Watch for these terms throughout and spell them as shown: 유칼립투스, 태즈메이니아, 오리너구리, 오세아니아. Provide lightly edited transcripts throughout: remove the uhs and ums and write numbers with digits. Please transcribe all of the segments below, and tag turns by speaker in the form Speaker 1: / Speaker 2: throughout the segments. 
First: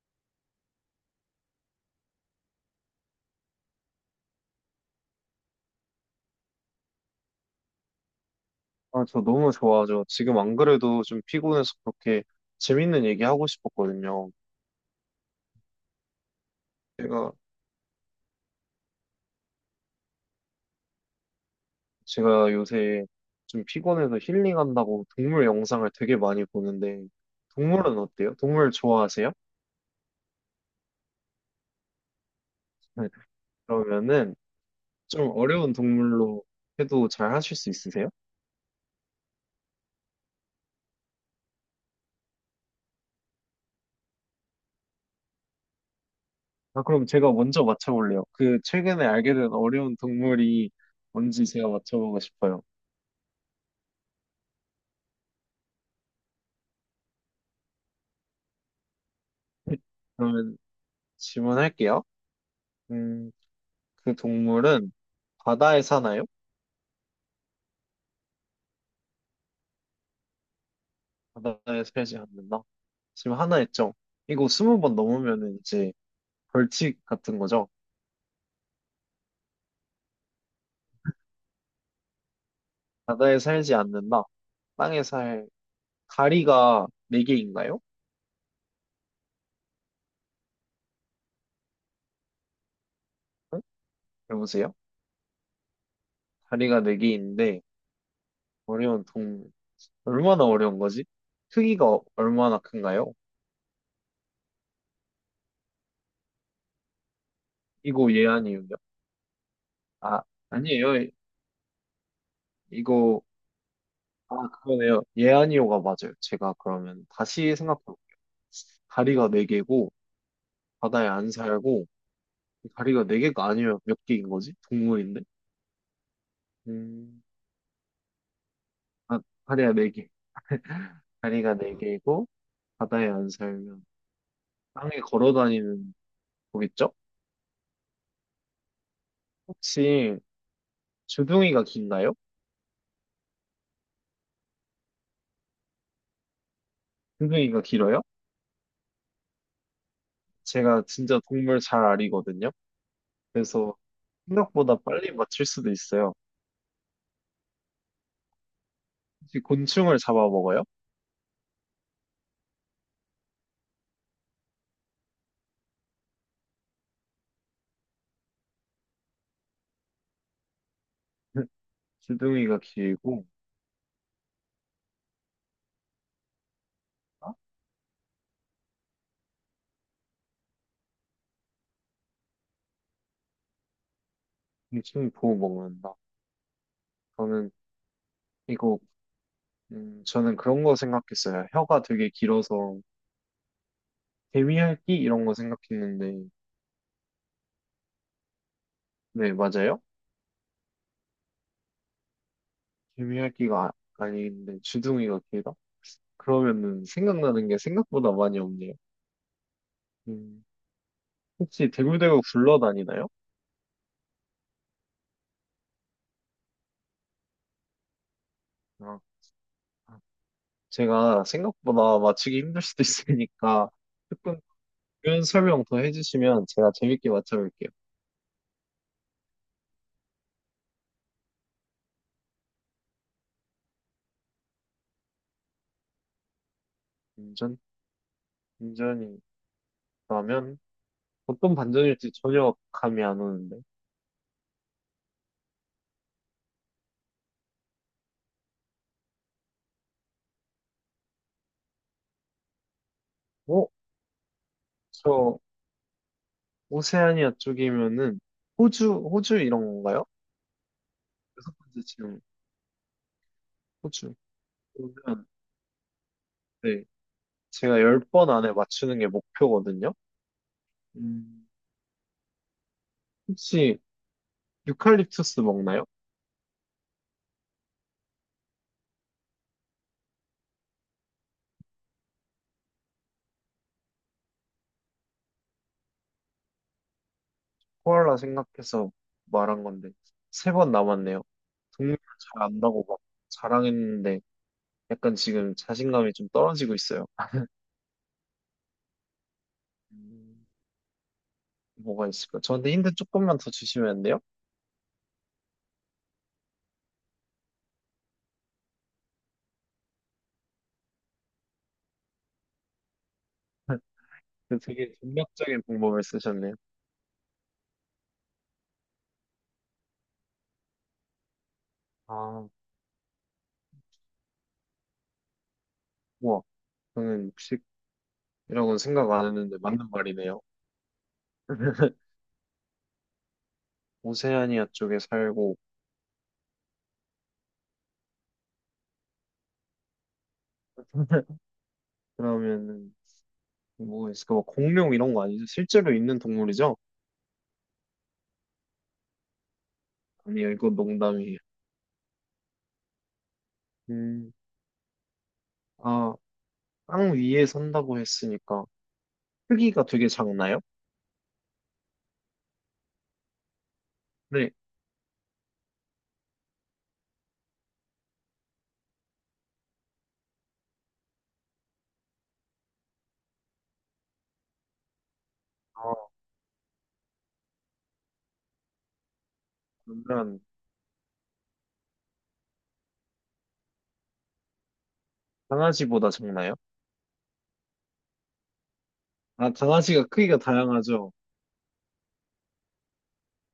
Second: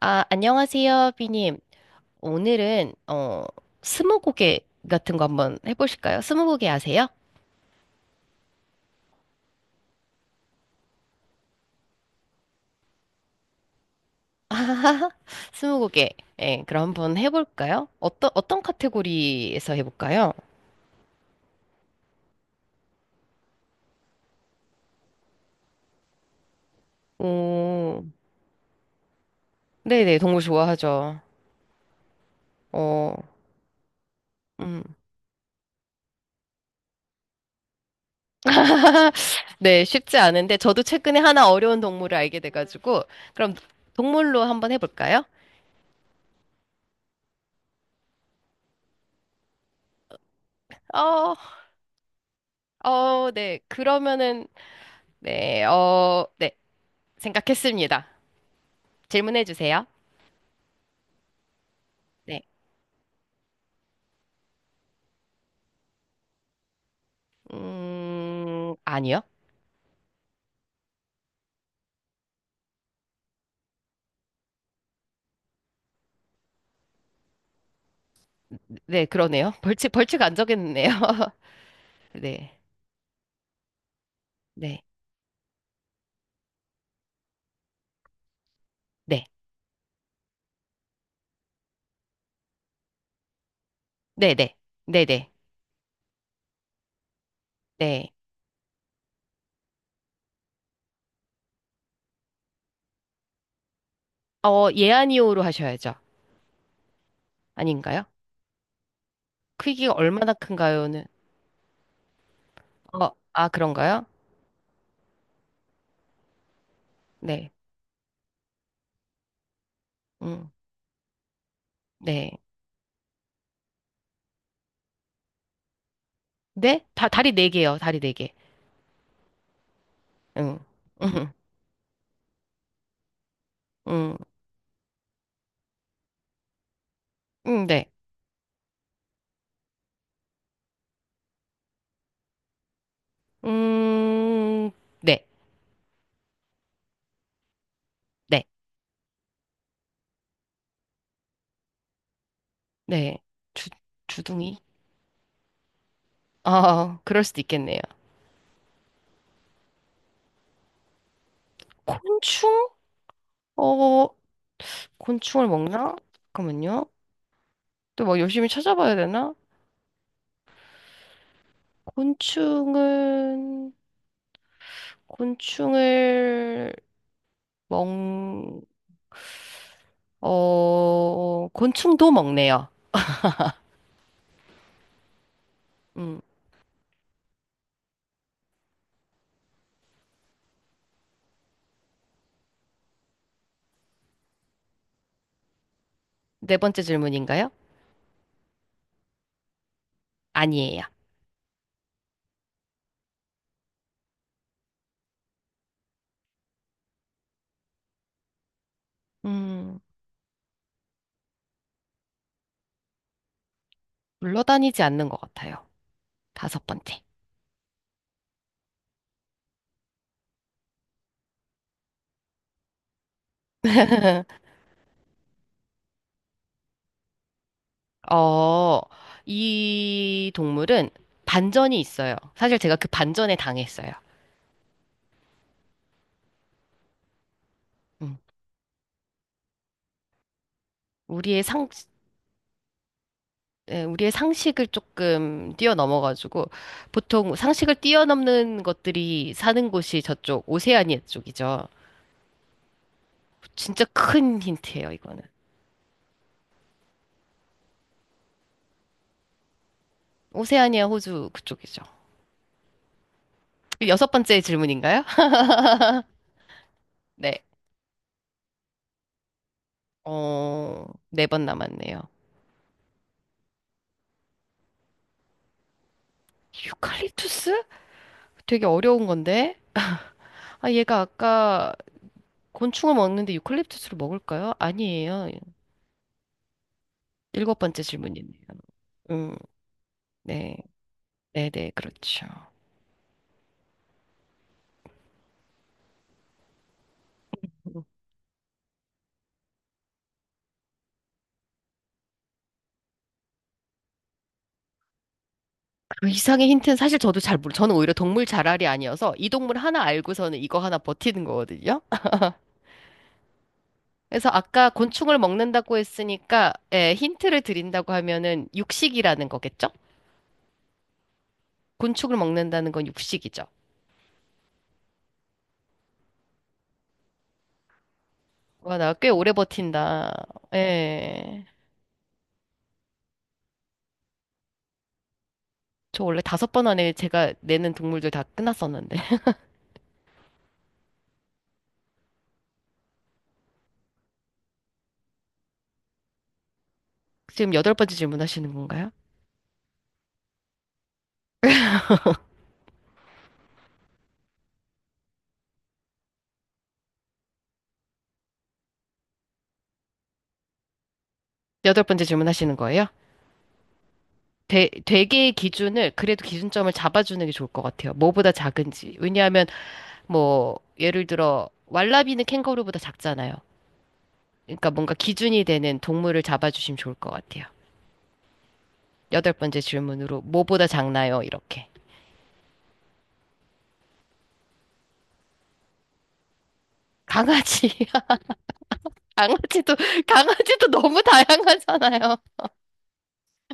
Speaker 1: 아, 안녕하세요, 비님. 오늘은, 스무고개 같은 거 한번 해보실까요? 스무고개 아세요?
Speaker 2: 아, 저 너무 좋아하죠. 지금 안 그래도 좀 피곤해서 그렇게 재밌는 얘기 하고 싶었거든요.
Speaker 1: 스무고개. 예, 그럼 한번
Speaker 2: 제가,
Speaker 1: 해볼까요? 어떤 카테고리에서 해볼까요?
Speaker 2: 제가 요새 좀 피곤해서 힐링한다고 동물 영상을 되게 많이 보는데, 동물은
Speaker 1: 오,
Speaker 2: 어때요? 동물 좋아하세요?
Speaker 1: 네네, 동물 좋아하죠.
Speaker 2: 네,
Speaker 1: 어,
Speaker 2: 그러면은
Speaker 1: 음.
Speaker 2: 좀 어려운 동물로 해도 잘 하실 수 있으세요?
Speaker 1: 네, 쉽지 않은데, 저도 최근에 하나 어려운 동물을 알게 돼가지고, 그럼 동물로 한번 해볼까요?
Speaker 2: 아, 그럼 제가 먼저 맞춰볼래요. 그 최근에 알게 된 어려운 동물이
Speaker 1: 어,
Speaker 2: 뭔지 제가 맞춰보고 싶어요.
Speaker 1: 어, 네, 그러면은, 네, 어, 네, 생각했습니다. 질문해 주세요.
Speaker 2: 그러면 질문할게요.
Speaker 1: 네.
Speaker 2: 음, 그 동물은 바다에 사나요?
Speaker 1: 아니요.
Speaker 2: 하나에 세지 않는다? 지금 하나 했죠? 이거 스무 번 넘으면은 이제 벌칙 같은 거죠?
Speaker 1: 네, 그러네요. 벌칙 안 정했네요. 네.
Speaker 2: 바다에 살지 않는다.
Speaker 1: 네.
Speaker 2: 땅에 살 다리가 네 개인가요?
Speaker 1: 네.
Speaker 2: 응?
Speaker 1: 네 네.
Speaker 2: 여보세요?
Speaker 1: 네네. 네.
Speaker 2: 다리가 네 개인데
Speaker 1: 네,
Speaker 2: 어려운 동 얼마나 어려운 거지? 크기가 얼마나 큰가요?
Speaker 1: 네. 예, 아니요로 하셔야죠. 아닌가요?
Speaker 2: 이거 예안이요요?
Speaker 1: 크기가
Speaker 2: 아
Speaker 1: 얼마나
Speaker 2: 아니에요.
Speaker 1: 큰가요는? 어,
Speaker 2: 이거
Speaker 1: 아, 그런가요?
Speaker 2: 아 그러네요. 예안이요가 맞아요. 제가 그러면
Speaker 1: 네.
Speaker 2: 다시 생각해 볼게요. 다리가 네 개고
Speaker 1: 음,
Speaker 2: 바다에 안 살고
Speaker 1: 네.
Speaker 2: 다리가 네 개가 아니면 몇 개인 거지? 동물인데?
Speaker 1: 네?
Speaker 2: 음,
Speaker 1: 다리 네개요 다리 네개.
Speaker 2: 아, 다리가 네 개.
Speaker 1: 응. 음,
Speaker 2: 다리가 네 개이고, 바다에 안 살면,
Speaker 1: 음,
Speaker 2: 땅에 걸어 다니는 거겠죠?
Speaker 1: 네.
Speaker 2: 혹시, 주둥이가 긴가요?
Speaker 1: 음, 네.
Speaker 2: 주둥이가 길어요?
Speaker 1: 네.
Speaker 2: 제가 진짜 동물 잘 아리거든요?
Speaker 1: 네. 주,
Speaker 2: 그래서
Speaker 1: 주둥이?
Speaker 2: 생각보다 빨리 맞출 수도 있어요.
Speaker 1: 아, 그럴 수도 있겠네요.
Speaker 2: 혹시 곤충을 잡아먹어요?
Speaker 1: 곤충? 어, 곤충을 먹나? 잠깐만요. 또 막 열심히 찾아봐야 되나?
Speaker 2: 주둥이가 길고,
Speaker 1: 곤충은, 곤충을
Speaker 2: 아,
Speaker 1: 먹, 곤충도 먹네요.
Speaker 2: 곤충이 보고 먹는다.
Speaker 1: 음,
Speaker 2: 저는, 이거, 저는 그런 거 생각했어요. 혀가 되게 길어서, 개미핥기 이런 거 생각했는데
Speaker 1: 네 번째 질문인가요?
Speaker 2: 네 맞아요?
Speaker 1: 아니에요.
Speaker 2: 개미핥기가 아, 아닌데 주둥이가 길다? 그러면은 생각나는 게 생각보다 많이 없네요.
Speaker 1: 음,
Speaker 2: 음, 혹시 대굴대굴 굴러다니나요?
Speaker 1: 물러다니지 않는 것 같아요. 다섯 번째.
Speaker 2: 아, 제가 생각보다 맞추기 힘들 수도 있으니까 조금 이런 설명 더 해주시면 제가 재밌게 맞춰볼게요.
Speaker 1: 어, 이 동물은 반전이 있어요. 사실 제가 그 반전에 당했어요.
Speaker 2: 반전
Speaker 1: 음,
Speaker 2: 반전이라면
Speaker 1: 우리의
Speaker 2: 어떤
Speaker 1: 상,
Speaker 2: 반전일지 전혀 감이 안 오는데.
Speaker 1: 예, 우리의 상식을 조금 뛰어넘어가지고 보통 상식을 뛰어넘는 것들이 사는 곳이 저쪽 오세아니아 쪽이죠.
Speaker 2: 어?
Speaker 1: 진짜 큰 힌트예요, 이거는.
Speaker 2: 저 오세아니아 쪽이면은 호주 이런 건가요?
Speaker 1: 오세아니아 호주
Speaker 2: 여섯 번째
Speaker 1: 그쪽이죠.
Speaker 2: 질문,
Speaker 1: 여섯
Speaker 2: 호주.
Speaker 1: 번째 질문인가요?
Speaker 2: 그러면, 네,
Speaker 1: 네.
Speaker 2: 제가 열 번 안에 맞추는 게 목표거든요.
Speaker 1: 네 번
Speaker 2: 음,
Speaker 1: 남았네요.
Speaker 2: 혹시 유칼립투스 먹나요?
Speaker 1: 유칼립투스? 되게 어려운 건데. 아, 얘가 아까 곤충을 먹는데 유칼립투스를 먹을까요? 아니에요. 일곱 번째
Speaker 2: 코알라
Speaker 1: 질문이네요.
Speaker 2: 생각해서
Speaker 1: 음,
Speaker 2: 말한 건데, 세
Speaker 1: 네.
Speaker 2: 번 남았네요.
Speaker 1: 네네,
Speaker 2: 동물
Speaker 1: 그렇죠.
Speaker 2: 잘 안다고 막 자랑했는데, 약간 지금 자신감이 좀 떨어지고 있어요. 음, 뭐가 있을까? 저한테 힌트 조금만 더 주시면 안 돼요?
Speaker 1: 그 이상의 힌트는 사실 저는 오히려 동물 자랄이 아니어서 이 동물 하나 알고서는 이거 하나 버티는 거거든요. 그래서
Speaker 2: 그
Speaker 1: 아까
Speaker 2: 되게
Speaker 1: 곤충을
Speaker 2: 전략적인
Speaker 1: 먹는다고
Speaker 2: 방법을
Speaker 1: 했으니까,
Speaker 2: 쓰셨네요.
Speaker 1: 예, 힌트를 드린다고 하면은 육식이라는 거겠죠? 곤충을
Speaker 2: 아,
Speaker 1: 먹는다는 건 육식이죠.
Speaker 2: 우와. 저는
Speaker 1: 와,
Speaker 2: 육식이라고는
Speaker 1: 나 꽤
Speaker 2: 생각 안
Speaker 1: 오래
Speaker 2: 했는데 맞는
Speaker 1: 버틴다.
Speaker 2: 말이네요.
Speaker 1: 예.
Speaker 2: 오세아니아 쪽에 살고
Speaker 1: 저 원래 다섯 번 안에 제가 내는 동물들 다 끝났었는데.
Speaker 2: 그러면은 뭐 있을까? 뭐 공룡 이런 거 아니죠? 실제로 있는 동물이죠?
Speaker 1: 지금 여덟 번째 질문하시는 건가요?
Speaker 2: 아니요, 이건 농담이에요. 음, 아, 땅 위에 산다고 했으니까 크기가 되게 작나요?
Speaker 1: 여덟 번째 질문하시는 거예요?
Speaker 2: 네.
Speaker 1: 되게의 기준을, 그래도 기준점을 잡아주는 게 좋을 것 같아요. 뭐보다 작은지. 왜냐하면 뭐 예를 들어 왈라비는 캥거루보다 작잖아요. 그러니까 뭔가 기준이 되는
Speaker 2: 아,
Speaker 1: 동물을 잡아주시면 좋을 것 같아요. 여덟 번째 질문으로
Speaker 2: 그러면
Speaker 1: 뭐보다 작나요? 이렇게.
Speaker 2: 강아지보다 작나요?
Speaker 1: 강아지.
Speaker 2: 아,
Speaker 1: 강아지도
Speaker 2: 강아지가 크기가
Speaker 1: 강아지도 너무
Speaker 2: 다양하죠.
Speaker 1: 다양하잖아요.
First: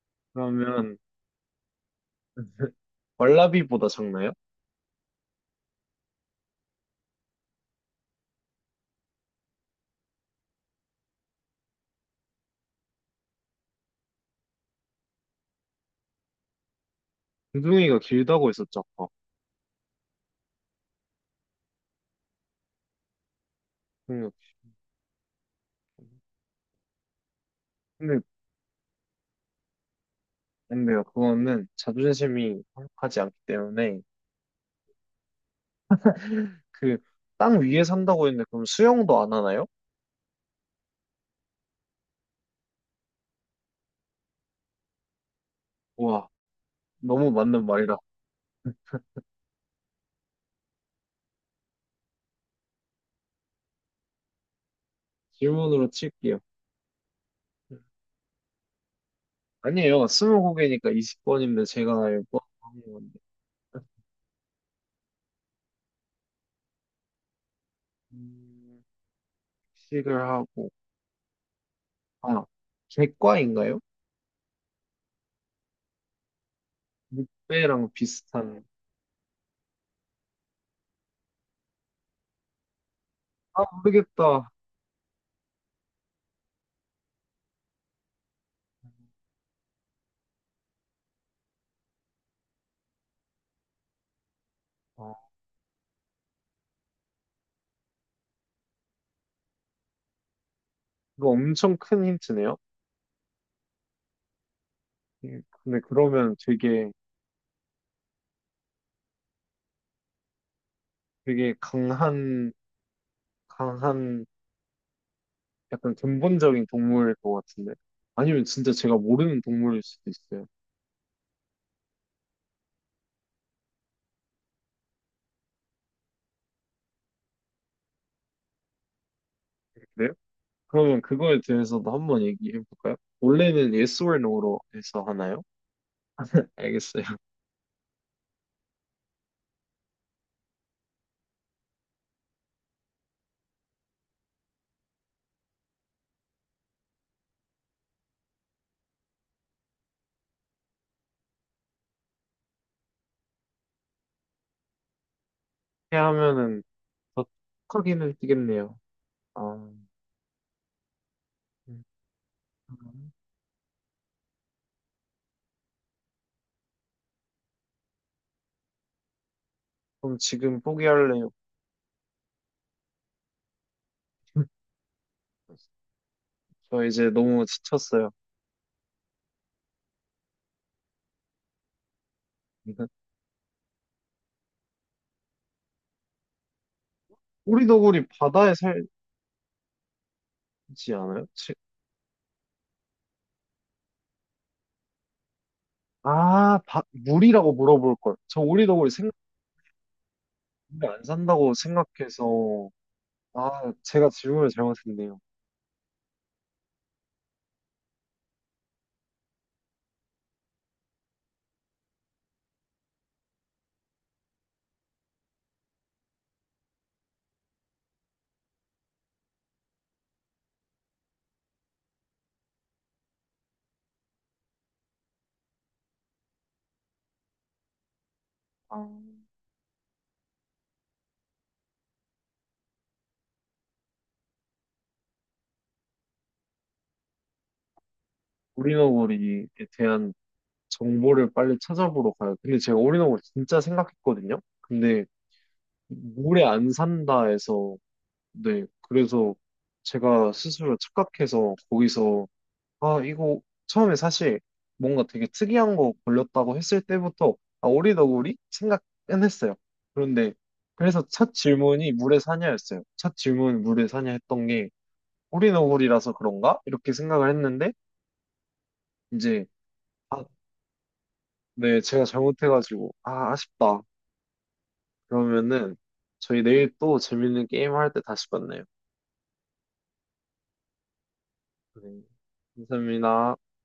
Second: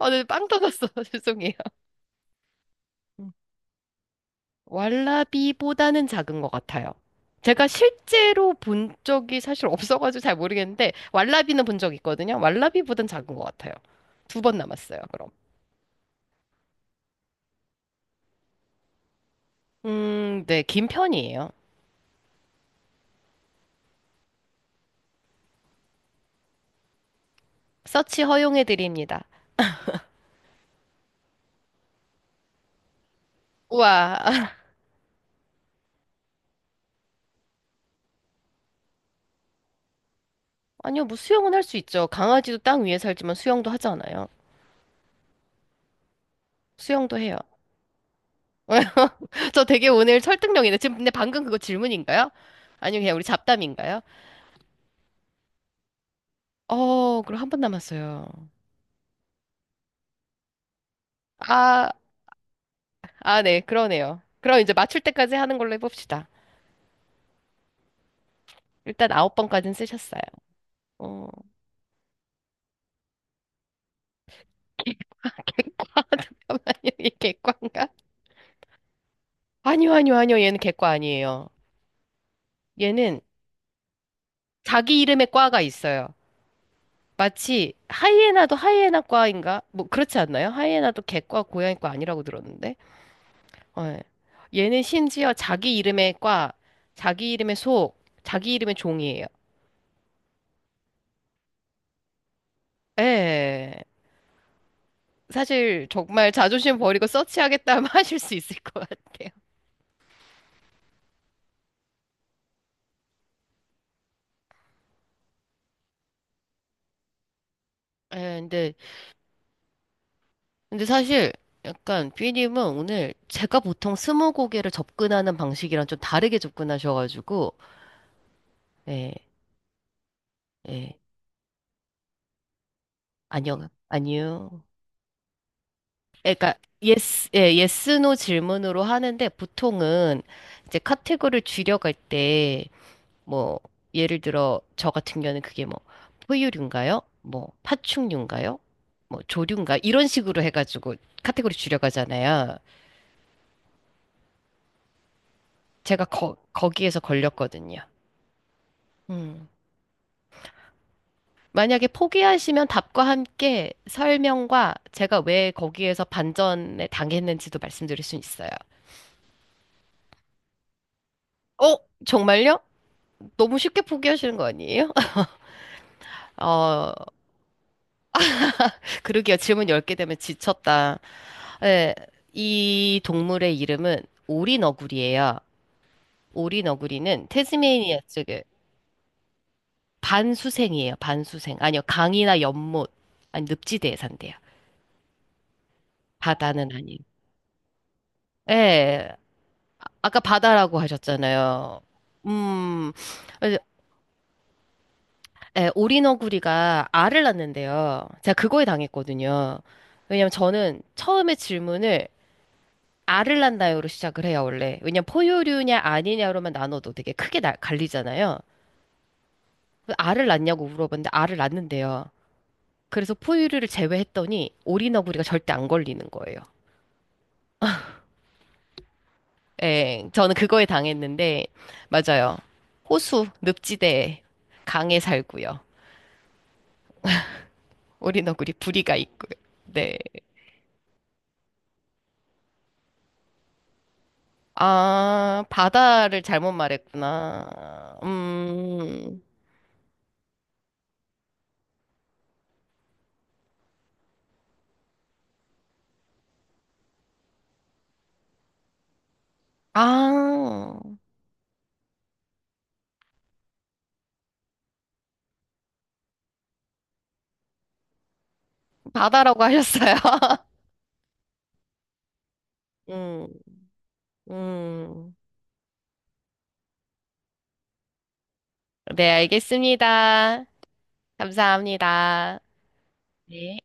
Speaker 1: 오늘 빵 터졌어.
Speaker 2: 그러면
Speaker 1: 죄송해요. 음.
Speaker 2: 왈라비보다 작나요?
Speaker 1: 왈라비보다는 작은 것 같아요. 제가 실제로 본 적이 사실 없어가지고 잘 모르겠는데 왈라비는 본 적 있거든요. 왈라비보단 작은 것 같아요. 두 번 남았어요. 그럼.
Speaker 2: 두둥이가 길다고 했었죠, 아까.
Speaker 1: 네, 긴 편이에요.
Speaker 2: 음, 근데,
Speaker 1: 서치 허용해드립니다.
Speaker 2: 근데요, 그거는 자존심이 허락하지 않기 때문에
Speaker 1: 우와.
Speaker 2: 그 땅 위에 산다고 했는데 그럼 수영도 안 하나요?
Speaker 1: 아니요, 뭐 수영은 할 수 있죠. 강아지도 땅 위에 살지만 수영도 하잖아요.
Speaker 2: 우와.
Speaker 1: 수영도
Speaker 2: 너무
Speaker 1: 해요.
Speaker 2: 맞는 말이라
Speaker 1: 저 되게 오늘 설득력이네. 지금 근데 방금 그거 질문인가요? 아니면 그냥 우리 잡담인가요?
Speaker 2: 질문으로 칠게요.
Speaker 1: 그럼 한 번 남았어요.
Speaker 2: 아니에요. 스무고개니까 20번인데
Speaker 1: 아,
Speaker 2: 제가 알고 하는 건데.
Speaker 1: 아, 네, 그러네요. 그럼 이제 맞출 때까지 하는 걸로 해봅시다.
Speaker 2: 음,
Speaker 1: 일단 아홉 번까지는 쓰셨어요.
Speaker 2: 식을 하고
Speaker 1: 어,
Speaker 2: 아 객과인가요?
Speaker 1: 잠깐만요. 이게 객과인가?
Speaker 2: 늑대랑 비슷한
Speaker 1: 아니요, 아니요, 아니요. 얘는 객과 아니에요. 얘는
Speaker 2: 아 모르겠다.
Speaker 1: 자기 이름의 과가 있어요. 마치 하이에나도 하이에나과인가? 뭐 그렇지 않나요? 하이에나도 개과 고양이과 아니라고 들었는데. 어, 예. 얘는
Speaker 2: 어,
Speaker 1: 심지어 자기 이름의 과, 자기 이름의 속, 자기 이름의 종이에요.
Speaker 2: 이거 엄청 큰 힌트네요.
Speaker 1: 예.
Speaker 2: 근데
Speaker 1: 사실 정말
Speaker 2: 그러면
Speaker 1: 자존심
Speaker 2: 되게
Speaker 1: 버리고 서치하겠다면 하실 수 있을 것 같아요.
Speaker 2: 되게 강한 약간 근본적인 동물일 것 같은데
Speaker 1: 예,
Speaker 2: 아니면 진짜
Speaker 1: 근데
Speaker 2: 제가 모르는 동물일 수도 있어요.
Speaker 1: 근데 사실 약간 삐님은 오늘 제가 보통 스무고개를 접근하는 방식이랑 좀 다르게 접근하셔가지고 예,
Speaker 2: 그래요?
Speaker 1: 예.
Speaker 2: 그러면 그거에 대해서도 한 번 얘기해 볼까요?
Speaker 1: 안녕,
Speaker 2: 원래는 yes or no로
Speaker 1: 안녕.
Speaker 2: 해서 하나요?
Speaker 1: 그러니까
Speaker 2: 알겠어요.
Speaker 1: 예스 노 질문으로 하는데 보통은 이제 카테고리를 줄여갈 때 뭐 예를 들어 저 같은 경우는 그게 뭐 포유류인가요? 뭐 파충류인가요? 뭐 조류인가? 이런 식으로 해가지고 카테고리 줄여가잖아요.
Speaker 2: 이렇게
Speaker 1: 제가
Speaker 2: 하면은
Speaker 1: 거기에서
Speaker 2: 더
Speaker 1: 걸렸거든요.
Speaker 2: 크기는 뛰겠네요.
Speaker 1: 음.
Speaker 2: 아, 음.
Speaker 1: 만약에 포기하시면 답과 함께 설명과 제가 왜 거기에서 반전에 당했는지도 말씀드릴 수 있어요.
Speaker 2: 그럼 지금 포기할래요.
Speaker 1: 어? 정말요? 너무 쉽게 포기하시는 거 아니에요?
Speaker 2: 저
Speaker 1: 어,
Speaker 2: 이제 너무 지쳤어요.
Speaker 1: 그러게요. 질문 10개 되면 지쳤다. 예, 이 동물의 이름은 오리너구리예요. 오리너구리는 태즈메이니아
Speaker 2: 오리더구리
Speaker 1: 쪽에
Speaker 2: 바다에 살지
Speaker 1: 반수생이에요.
Speaker 2: 않아요?
Speaker 1: 반수생. 아니요, 강이나 연못, 아니 늪지대에 산대요. 바다는 아닌.
Speaker 2: 물이라고 물어볼 걸. 저 오리더구리
Speaker 1: 예,
Speaker 2: 생각,
Speaker 1: 아까 바다라고
Speaker 2: 물에 안 산다고
Speaker 1: 하셨잖아요.
Speaker 2: 생각해서,
Speaker 1: 음,
Speaker 2: 아,
Speaker 1: 그래서,
Speaker 2: 제가 질문을 잘못했네요.
Speaker 1: 예, 오리너구리가 알을 낳는데요. 제가 그거에 당했거든요. 왜냐면 저는 처음에 질문을 알을 낳나요로 시작을 해요, 원래. 왜냐면 포유류냐 아니냐로만 나눠도 되게 크게 갈리잖아요. 알을 낳냐고 물어봤는데 알을 낳는데요. 그래서 포유류를 제외했더니 오리너구리가 절대 안 걸리는 거예요.
Speaker 2: 아,
Speaker 1: 예, 저는 그거에 당했는데, 맞아요. 호수, 늪지대, 강에 살고요. 오리너구리 부리가 있고요.
Speaker 2: 오리너구리에
Speaker 1: 네.
Speaker 2: 대한 정보를 빨리 찾아보러 가요. 근데 제가 올인원을 진짜 생각했거든요. 근데
Speaker 1: 아, 바다를
Speaker 2: 물에
Speaker 1: 잘못
Speaker 2: 안 산다
Speaker 1: 말했구나.
Speaker 2: 해서 네 그래서 제가 스스로 착각해서 거기서 아 이거 처음에 사실 뭔가 되게 특이한 거 걸렸다고 했을 때부터 아 오리더구리 생각은 했어요. 그런데
Speaker 1: 아,
Speaker 2: 그래서 첫 질문이 물에 사냐였어요. 첫 질문 물에 사냐 했던 게 오리너구리라서 그런가? 이렇게 생각을 했는데
Speaker 1: 바다라고
Speaker 2: 이제
Speaker 1: 하셨어요.
Speaker 2: 아, 네 제가 잘못해가지고
Speaker 1: 음.
Speaker 2: 아 아쉽다
Speaker 1: 음,
Speaker 2: 그러면은 저희 내일 또 재밌는 게임 할 때 다시 만나요.
Speaker 1: 네, 알겠습니다.
Speaker 2: 네.
Speaker 1: 감사합니다.
Speaker 2: 감사합니다.
Speaker 1: 네.